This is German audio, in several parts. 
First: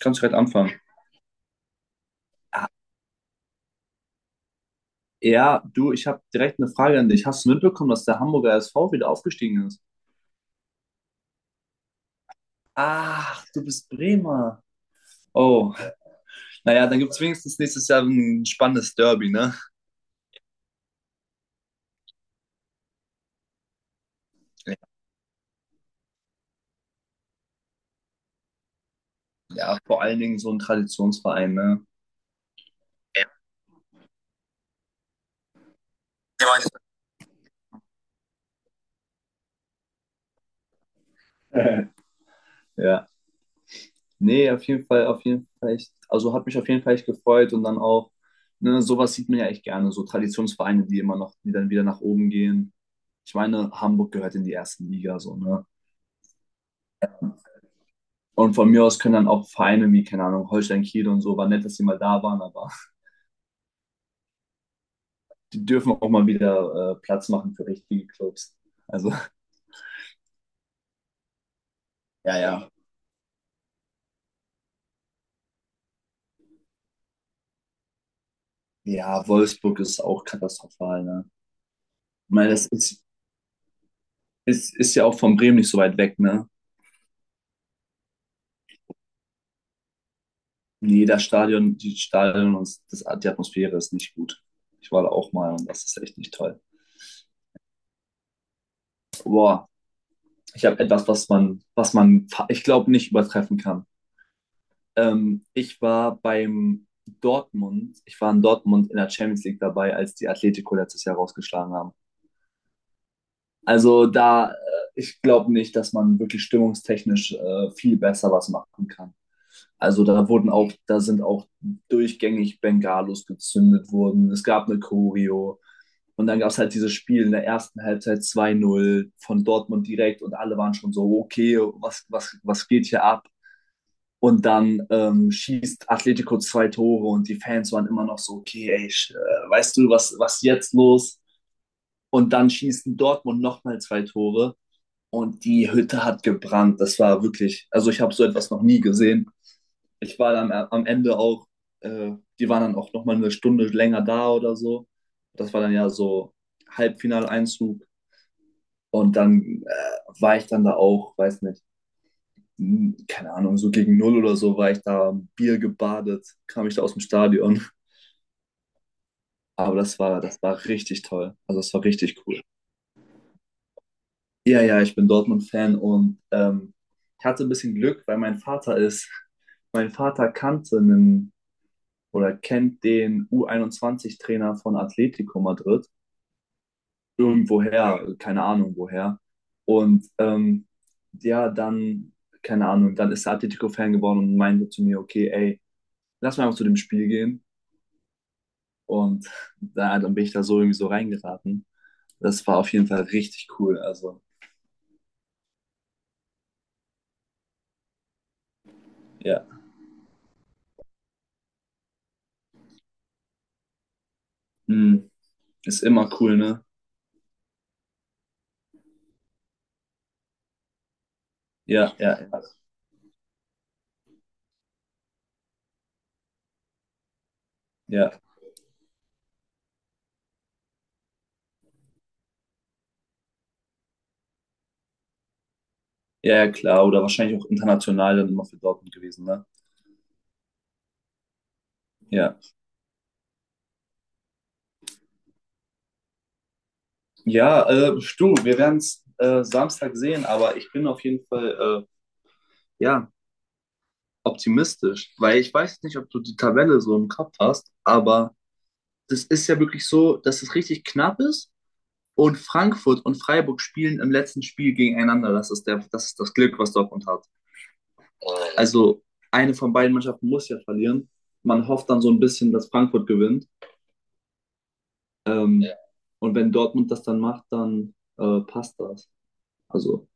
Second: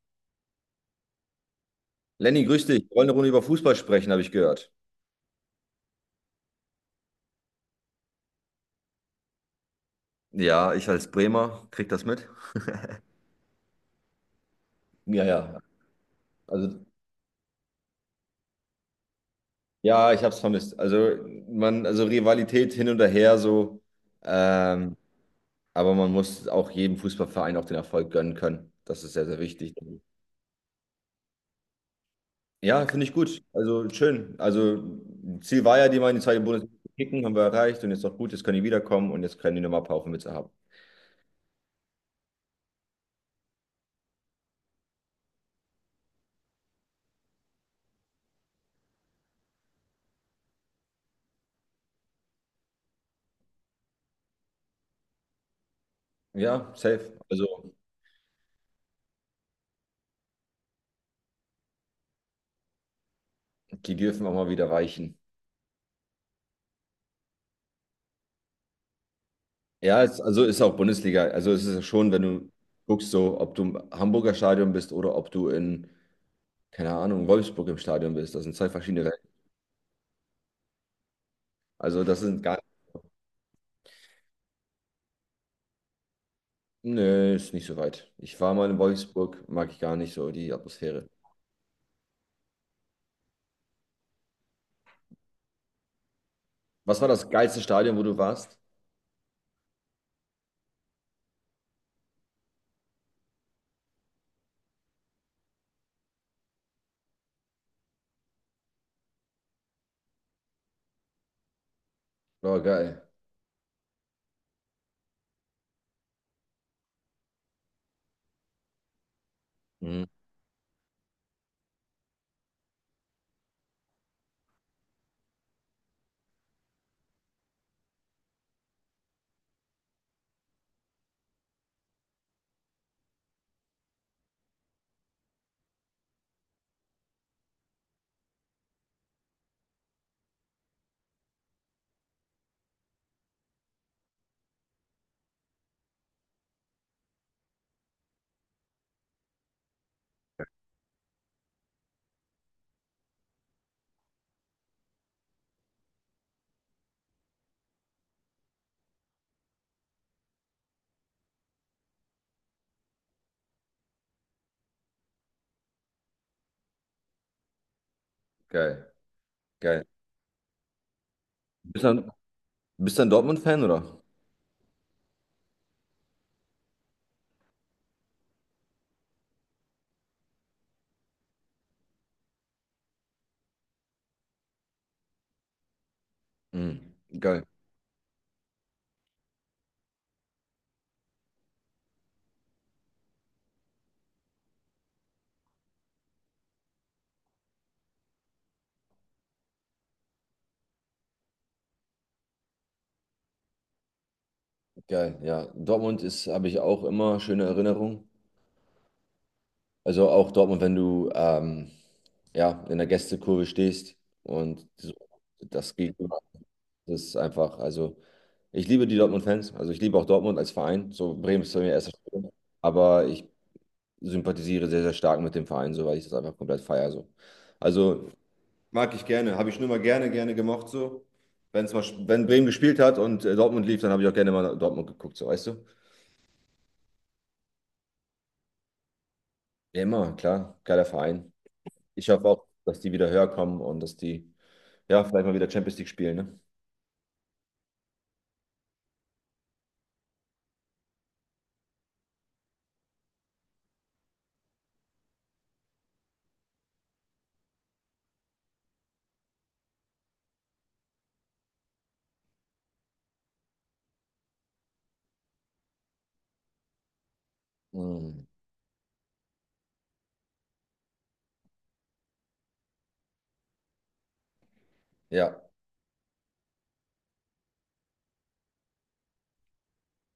Kannst du direkt anfangen? Lenny, grüß Ah, dich. Wir wollen eine Runde über Fußball sprechen, habe ich gehört. ja, du, ich habe direkt eine Frage an dich. Hast du mitbekommen, dass der Hamburger SV wieder aufgestiegen ist? Ja, ich als Bremer krieg das mit. Ach, du bist Bremer. Ja, ja. Oh, Also, naja, dann gibt es wenigstens nächstes Jahr ein spannendes Derby, ne? ja, ich habe es vermisst. Also, man, also Rivalität hin und her so. Ähm, aber man muss auch jedem Fußballverein auch den Erfolg gönnen können. Das ist sehr, sehr wichtig. Ja, vor allen Dingen so ein Traditionsverein, ne? Ja, finde ich Ja, gut. Also, schön. Also, Ziel war ja, die mal in die zweite Bundesliga zu kicken, haben wir erreicht. Und jetzt noch gut, jetzt können die wiederkommen und jetzt können die nochmal ein paar auf haben. ja. Nee, auf jeden Fall echt. Also hat mich auf jeden Fall echt gefreut und dann auch, ne, sowas sieht man ja echt gerne, so Traditionsvereine, die immer noch, die dann wieder nach oben gehen. Ich meine, Hamburg gehört in die erste Liga, so, ne? Ja, safe. Also, Und von mir aus können dann auch Vereine wie, keine Ahnung, Holstein Kiel und so, war nett, dass sie mal da waren, aber die dürfen auch mal wieder weichen. die dürfen auch mal wieder Platz machen für richtige Clubs. Also, Ja, es, also ist auch Bundesliga. Also es ist ja schon, wenn ja, du ja. guckst, so, ob du im Hamburger Stadion bist oder ob du in, keine Ahnung, Wolfsburg im Stadion bist. Das sind zwei verschiedene Welten. Ja, Wolfsburg ist auch katastrophal, ne? Also das Ich sind meine, gar, das ist ja auch von Bremen nicht so weit weg, ne? nee, ist nicht so weit. Ich war mal in Wolfsburg, mag ich gar nicht so die Atmosphäre. Jeder Stadion, die Stadion und das, die Atmosphäre ist nicht gut. Ich war da auch mal und das ist echt nicht toll. Was war das geilste Stadion, wo du warst? Boah, ich habe etwas, was man, ich glaube, nicht übertreffen kann. Ich war beim Dortmund, ich war in Dortmund in der Champions League dabei, als die Atletico letztes Jahr rausgeschlagen haben. War geil. Also da, ich glaube nicht, dass man wirklich stimmungstechnisch viel besser was machen kann. Also Mhm. da wurden auch, da sind auch durchgängig Bengalos gezündet worden. Es gab eine Choreo. Und dann gab es halt dieses Spiel in der ersten Halbzeit 2-0 von Dortmund direkt und alle waren schon so, okay, was, was, was geht hier ab? Und dann schießt Atletico zwei Tore und die Fans waren immer noch so, okay, ey, weißt du, was, was jetzt los? Und dann schießen Dortmund nochmal zwei Tore und die Hütte hat gebrannt. Das war wirklich, also ich habe so etwas noch nie gesehen. Ich war dann am Ende auch, äh, die waren dann auch nochmal eine Stunde länger da oder so. Das war dann ja so Halbfinaleinzug und dann war ich dann da auch, weiß nicht, keine Ahnung, so gegen null oder so war ich da Bier gebadet, kam ich da aus dem Stadion. Geil, Aber geil. Das war richtig toll. Also das Bist war dann, richtig cool. Bist dann Dortmund-Fan, oder? Ja, ja, ich bin Dortmund-Fan und ich hatte ein bisschen Glück, weil mein Vater kannte einen oder kennt den U21-Trainer von Atletico Madrid. Mhm. Geil, Irgendwoher, keine Ahnung woher. Und ja, dann, keine Ahnung, dann ist er Atletico-Fan geworden und meinte zu mir, okay, ey, lass mal einfach zu dem Spiel gehen. Und da, dann bin ich da so irgendwie so reingeraten. Das war auf jeden Fall richtig cool. Also, geil, ja. Dortmund ist, habe ich auch immer schöne Erinnerungen. ja. Also auch Dortmund, wenn du ja, in der Gästekurve stehst und so, Hm, das ist immer Gegenüber, cool, ne? das ist einfach, also ich liebe die Dortmund-Fans, also ich liebe auch Dortmund als Verein, so Bremen ist bei mir erster Ja, ja, Stelle, ja. aber ich sympathisiere sehr, sehr stark mit dem Verein, so weil ich das einfach komplett feiere. So. Also Ja, mag ich gerne, habe ich schon immer gerne, gerne gemocht so. Wenn's mal, wenn Bremen gespielt hat und Dortmund lief, dann habe ich auch gerne mal Dortmund geguckt, so weißt du? ja, ja, klar. Oder wahrscheinlich auch international dann immer für Dortmund gewesen, ne? Ja, immer, klar, geiler Verein. Ich hoffe Ja. auch, dass die wieder höher kommen und dass die, ja, vielleicht mal wieder Champions League spielen, ne? Ja, du, wir werden es Samstag sehen, aber ich bin auf jeden Fall, ja, optimistisch. Weil ich weiß nicht, ob du die Tabelle so im Kopf hast, aber das ist ja wirklich so, dass es richtig knapp ist. Und Frankfurt und Freiburg spielen im letzten Spiel gegeneinander. Das ist, der, das, ist das Glück, was Dortmund hat. Mhm. Also eine von beiden Mannschaften muss ja verlieren. Man hofft dann so ein bisschen, dass Frankfurt gewinnt. Ja, Und, ja. Und wenn Dortmund das dann macht, dann passt das. Also,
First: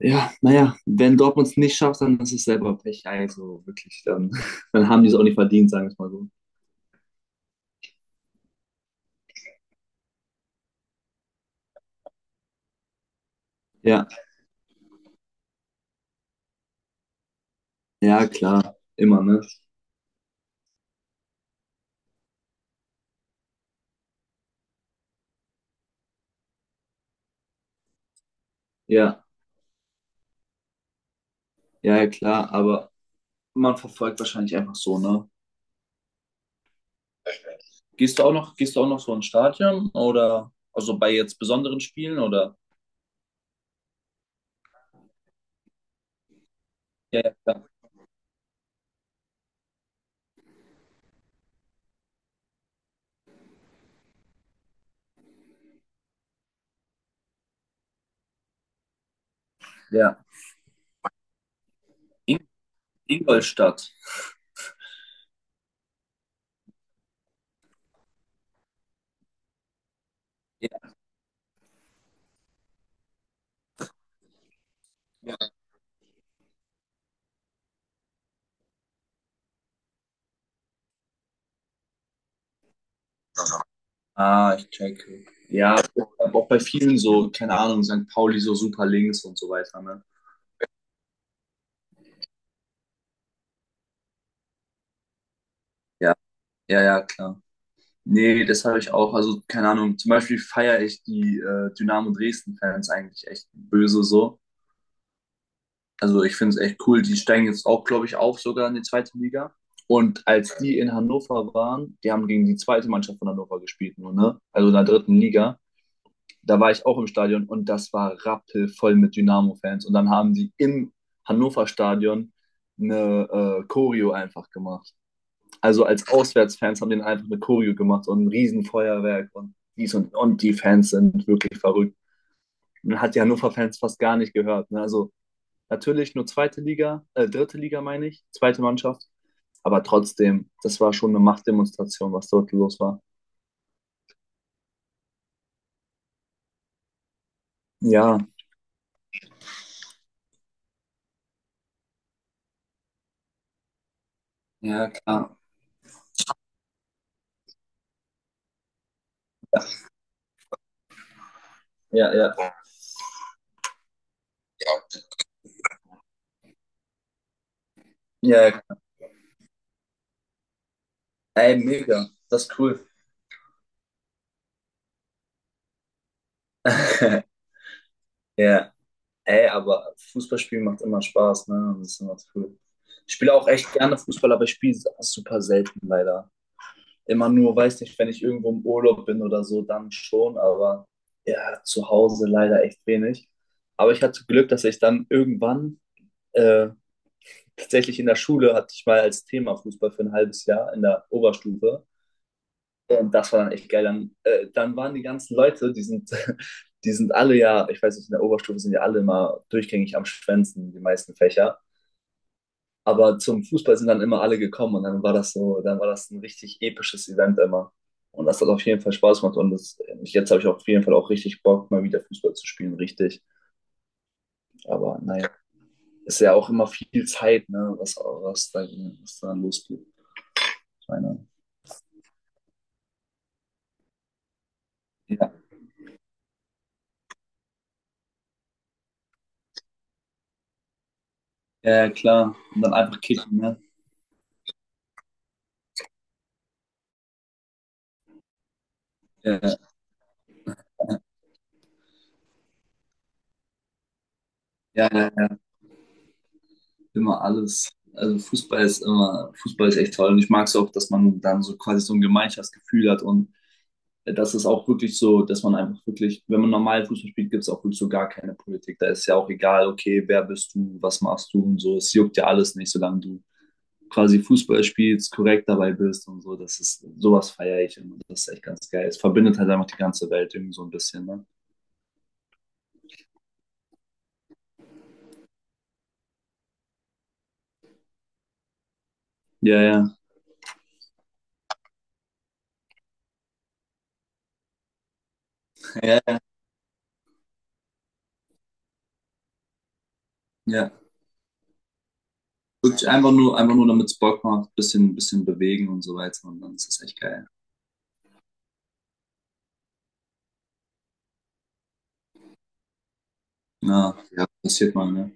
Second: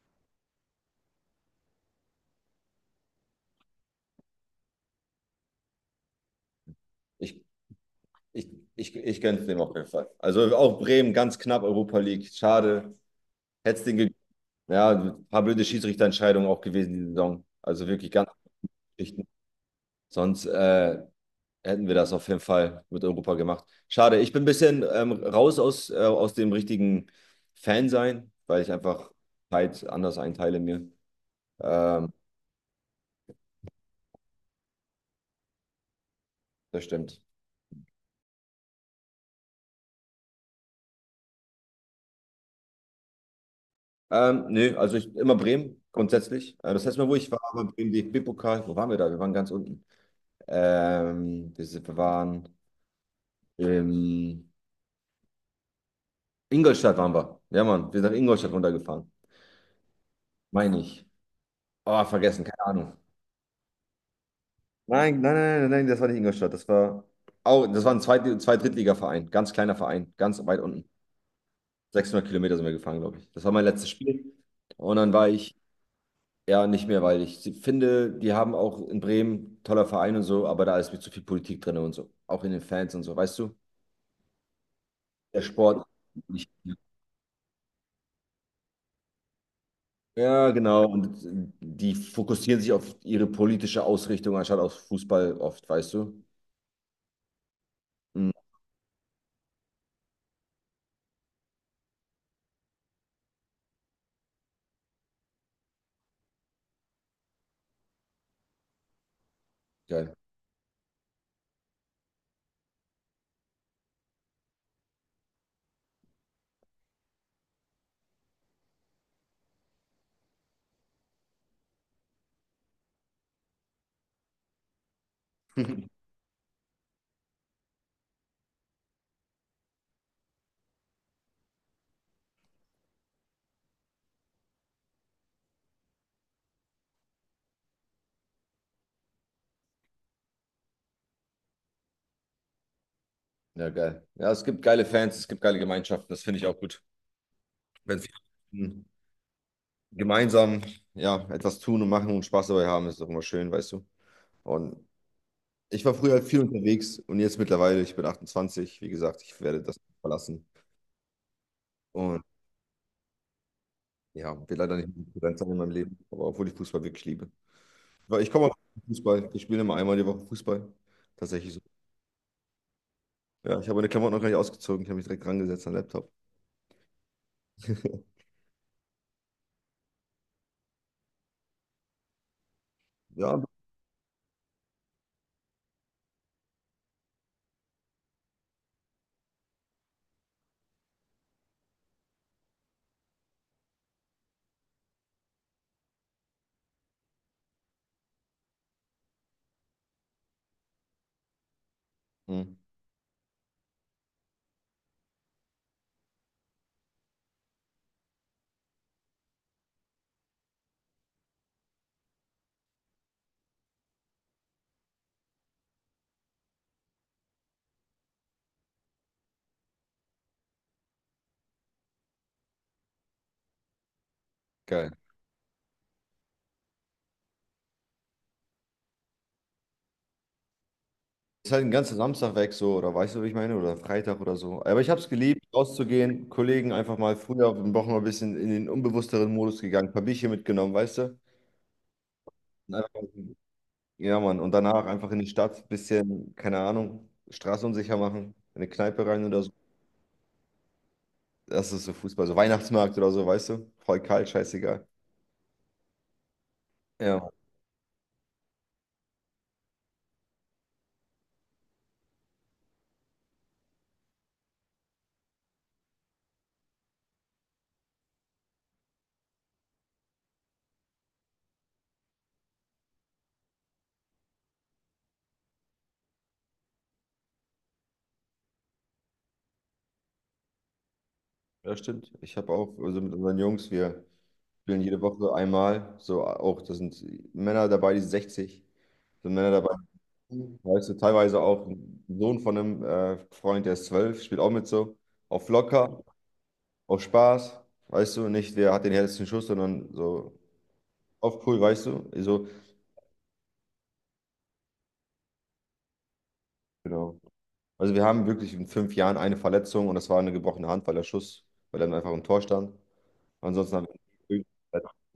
ja, naja, wenn Dortmund es nicht schafft, dann ist es selber Pech. Also wirklich, dann, dann haben die es auch nicht verdient, sagen wir es mal so. ich, ich, ich gönn's dem auf jeden Fall. Also auch Bremen ganz knapp Europa League. Schade. Hätt's den Ja, gegeben. Ja, ein paar blöde Schiedsrichterentscheidungen auch gewesen die Saison. Also wirklich ja, ganz klar. Immer, Geschichten. ne? Sonst hätten wir das auf jeden Fall mit Europa gemacht. Schade. Ich bin ein bisschen raus aus dem richtigen Fan sein, weil ich einfach Ja, Zeit anders einteile mir. ja, ja, Ähm, klar. Aber man verfolgt wahrscheinlich einfach so, ne? Das stimmt. Gehst du auch noch, gehst du auch noch so ins Stadion oder also bei jetzt besonderen Spielen oder? Nö, also ich immer Bremen grundsätzlich. Das heißt Mal, wo Ja, ich ja, war, ja. war beim DFB-Pokal. Wo waren wir da? Wir waren ganz unten. Wir waren in Ingolstadt waren wir. Ja, Mann, wir sind nach Ingolstadt runtergefahren. Ja. Meine ich. Oh, vergessen, In, keine Ahnung. Ingolstadt. Nein, nein, nein, nein, nein, das war nicht Ingolstadt. Das war auch, das war ein Zweit-Drittliga-Verein, ganz kleiner Verein, ganz weit unten. Ja. 600 Kilometer sind wir gefahren, glaube ich. Das war mein letztes Spiel. Und dann war Ja. ich, ja, nicht mehr, weil ich finde, die haben auch in Bremen toller Verein und so, aber da ist mir zu viel Politik drin und so. Auch in den Fans und so, weißt du? Ah, ich checke. Der Ja, Sport. aber auch Nicht, bei vielen so, keine Ahnung, St. Pauli so super links und so weiter, ne? ja, genau. Und die fokussieren sich auf ihre politische Ausrichtung anstatt auf Fußball oft, weißt Ja, du? ja, ja, klar. Mhm, Nee, das habe ich auch. Also, keine Ahnung, zum Beispiel feiere ich die Dynamo Dresden-Fans eigentlich echt böse so. Also ich finde es echt cool. Die steigen jetzt auch, glaube ich, auf sogar in die zweite Liga. geil. Und als die in Hannover waren, die haben gegen die zweite Mannschaft von Hannover gespielt, nur, ne? Also in der dritten Liga. Da war ich auch im Stadion und das war rappelvoll mit Dynamo-Fans. Und dann haben die im Hannover-Stadion eine Choreo einfach gemacht. Also als Auswärtsfans haben den einfach eine Choreo gemacht und ein Riesenfeuerwerk und dies und die Fans sind wirklich verrückt. Man hat die Hannover-Fans fast gar nicht gehört. Ne? Also natürlich nur zweite Liga, dritte Liga meine ich, zweite Mannschaft. Aber trotzdem, das war schon eine Machtdemonstration, was dort los war. Ja, geil. Ja, es gibt geile Fans, es gibt geile Gemeinschaften, das finde ich auch gut. Wenn sie, Ja, mhm. gemeinsam, ja, etwas tun und machen und Spaß dabei haben, ist doch immer schön, weißt du? Und ja, klar. ich war früher halt viel unterwegs und jetzt mittlerweile, ich bin 28, wie gesagt, ich werde das verlassen. Ja, Und ja. ja, will leider nicht mehr präsent sein in meinem Leben, aber obwohl ich Fußball wirklich liebe. Weil ich komme Ja, auf ja. Fußball, ich spiele immer einmal die Woche Fußball. Tatsächlich Ey, so. mega. Das ist cool. Ja, ich habe meine Klamotten noch gar nicht ausgezogen, ich habe mich direkt rangesetzt an den Laptop. Ja, ey, aber Fußballspielen macht immer Spaß, ne? Das ist immer cool. Ich spiele Ja. auch echt gerne Fußball, aber ich spiele super selten leider. Immer nur, weiß nicht, wenn ich irgendwo im Urlaub bin oder so, dann schon, aber ja, zu Hause leider echt wenig. Aber ich hatte Glück, dass ich dann irgendwann Äh, tatsächlich in der Schule hatte ich mal als Thema Fußball für ein halbes Jahr in der Oberstufe. Hm, Und das war dann echt geil. Dann, dann waren die ganzen Leute, die sind, die sind alle ja, ich weiß nicht, in der Oberstufe sind ja alle immer durchgängig am Schwänzen, die meisten Fächer. Aber zum Fußball sind dann immer alle gekommen und dann war das so, dann war das ein richtig episches Event immer. Und das hat auf jeden Fall Spaß gemacht und das, jetzt habe ich auf jeden Fall auch richtig Bock, mal wieder Fußball zu spielen, richtig. geil. Aber naja, ist ja auch immer viel Zeit, ne, was da losgeht. Keiner. Ist halt den ganzen Samstag weg so, oder weißt du, wie ich meine? Oder Freitag oder so. Aber ich habe es Ja, geliebt, rauszugehen, Kollegen einfach mal früher, wir Wochen mal ein bisschen in den unbewussteren Modus gegangen, ein paar Bierchen mitgenommen, weißt du? ja, klar. Und Und dann einfach, einfach kicken, ne? ja, Mann. Und danach einfach in die Stadt, bisschen, keine Ahnung, Straße unsicher machen, in eine Kneipe rein Ja, oder so. Das ist so Fußball, so Weihnachtsmarkt oder so, weißt du? Voll kalt, scheißegal. ja, ja, ja, Ja, immer Mann. alles. Also Fußball ist immer, Fußball ist echt toll. Und ich mag es auch, dass man dann so quasi so ein Gemeinschaftsgefühl hat und das ist auch wirklich so, dass man einfach wirklich, wenn man normal Fußball spielt, gibt es auch wirklich so gar keine Politik. Da ist ja auch egal, okay, wer bist du, was machst du und so. Es juckt ja alles nicht, solange du quasi Fußball spielst, korrekt dabei bist und so. Das ist, sowas feiere ich immer. Das ist echt ganz geil. Es verbindet halt einfach die ganze Welt irgendwie so ein bisschen, ne? Ja, stimmt. Ich habe auch, also mit unseren Jungs, wir spielen jede Woche einmal, so auch, da sind Männer dabei, die sind 60, sind Männer Ja, dabei, ja, weißt du, teilweise auch ein Sohn von einem Freund, der ist 12, spielt auch mit so, auf ja, locker, ja. auf Spaß, weißt du, nicht, wer hat den härtesten Schuss, sondern so Ja. auf cool, weißt du, so, Wirklich einfach nur, damit es Bock macht, bisschen, bisschen bewegen und so weiter. Und dann ist das echt genau. geil. Also wir haben wirklich in 5 Jahren eine Verletzung und das war eine gebrochene Hand, weil der Schuss, weil er einfach im Tor stand. Ansonsten haben Ja, ja, wir, passiert mal, ne?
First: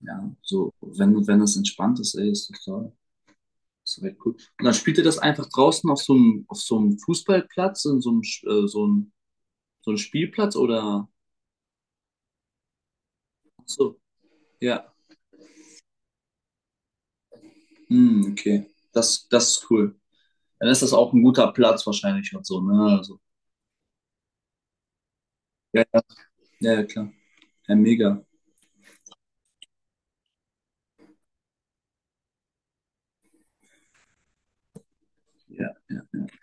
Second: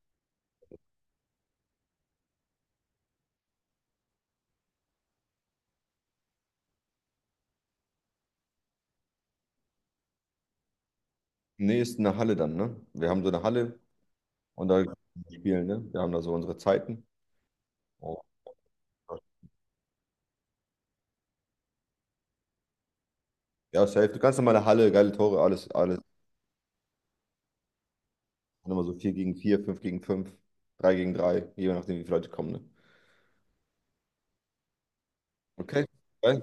Ja, so, wenn, wenn das entspannt ist, ey, ist doch toll. Ist doch echt cool. Und dann spielt ihr das einfach draußen auf so einem, Fußballplatz, in so einem, so einem Spielplatz oder? nee, ist eine Halle dann, ne? Wir haben so eine Ach Halle so, und da ja. spielen, ne? Wir haben da so unsere Zeiten. Oh. Hm, okay. Das, das ist cool. Dann ist das auch ein guter Platz wahrscheinlich und so, ne? Also, Ja, safe. Eine ganz normale Halle, geile Tore, alles, ja, alles. ja, ja, ja, klar. Ja, mega. Dann immer so 4 gegen 4, 5 gegen 5, 3 gegen 3, je nachdem, wie viele Leute kommen, ne? Ja, Okay. ja. Ja.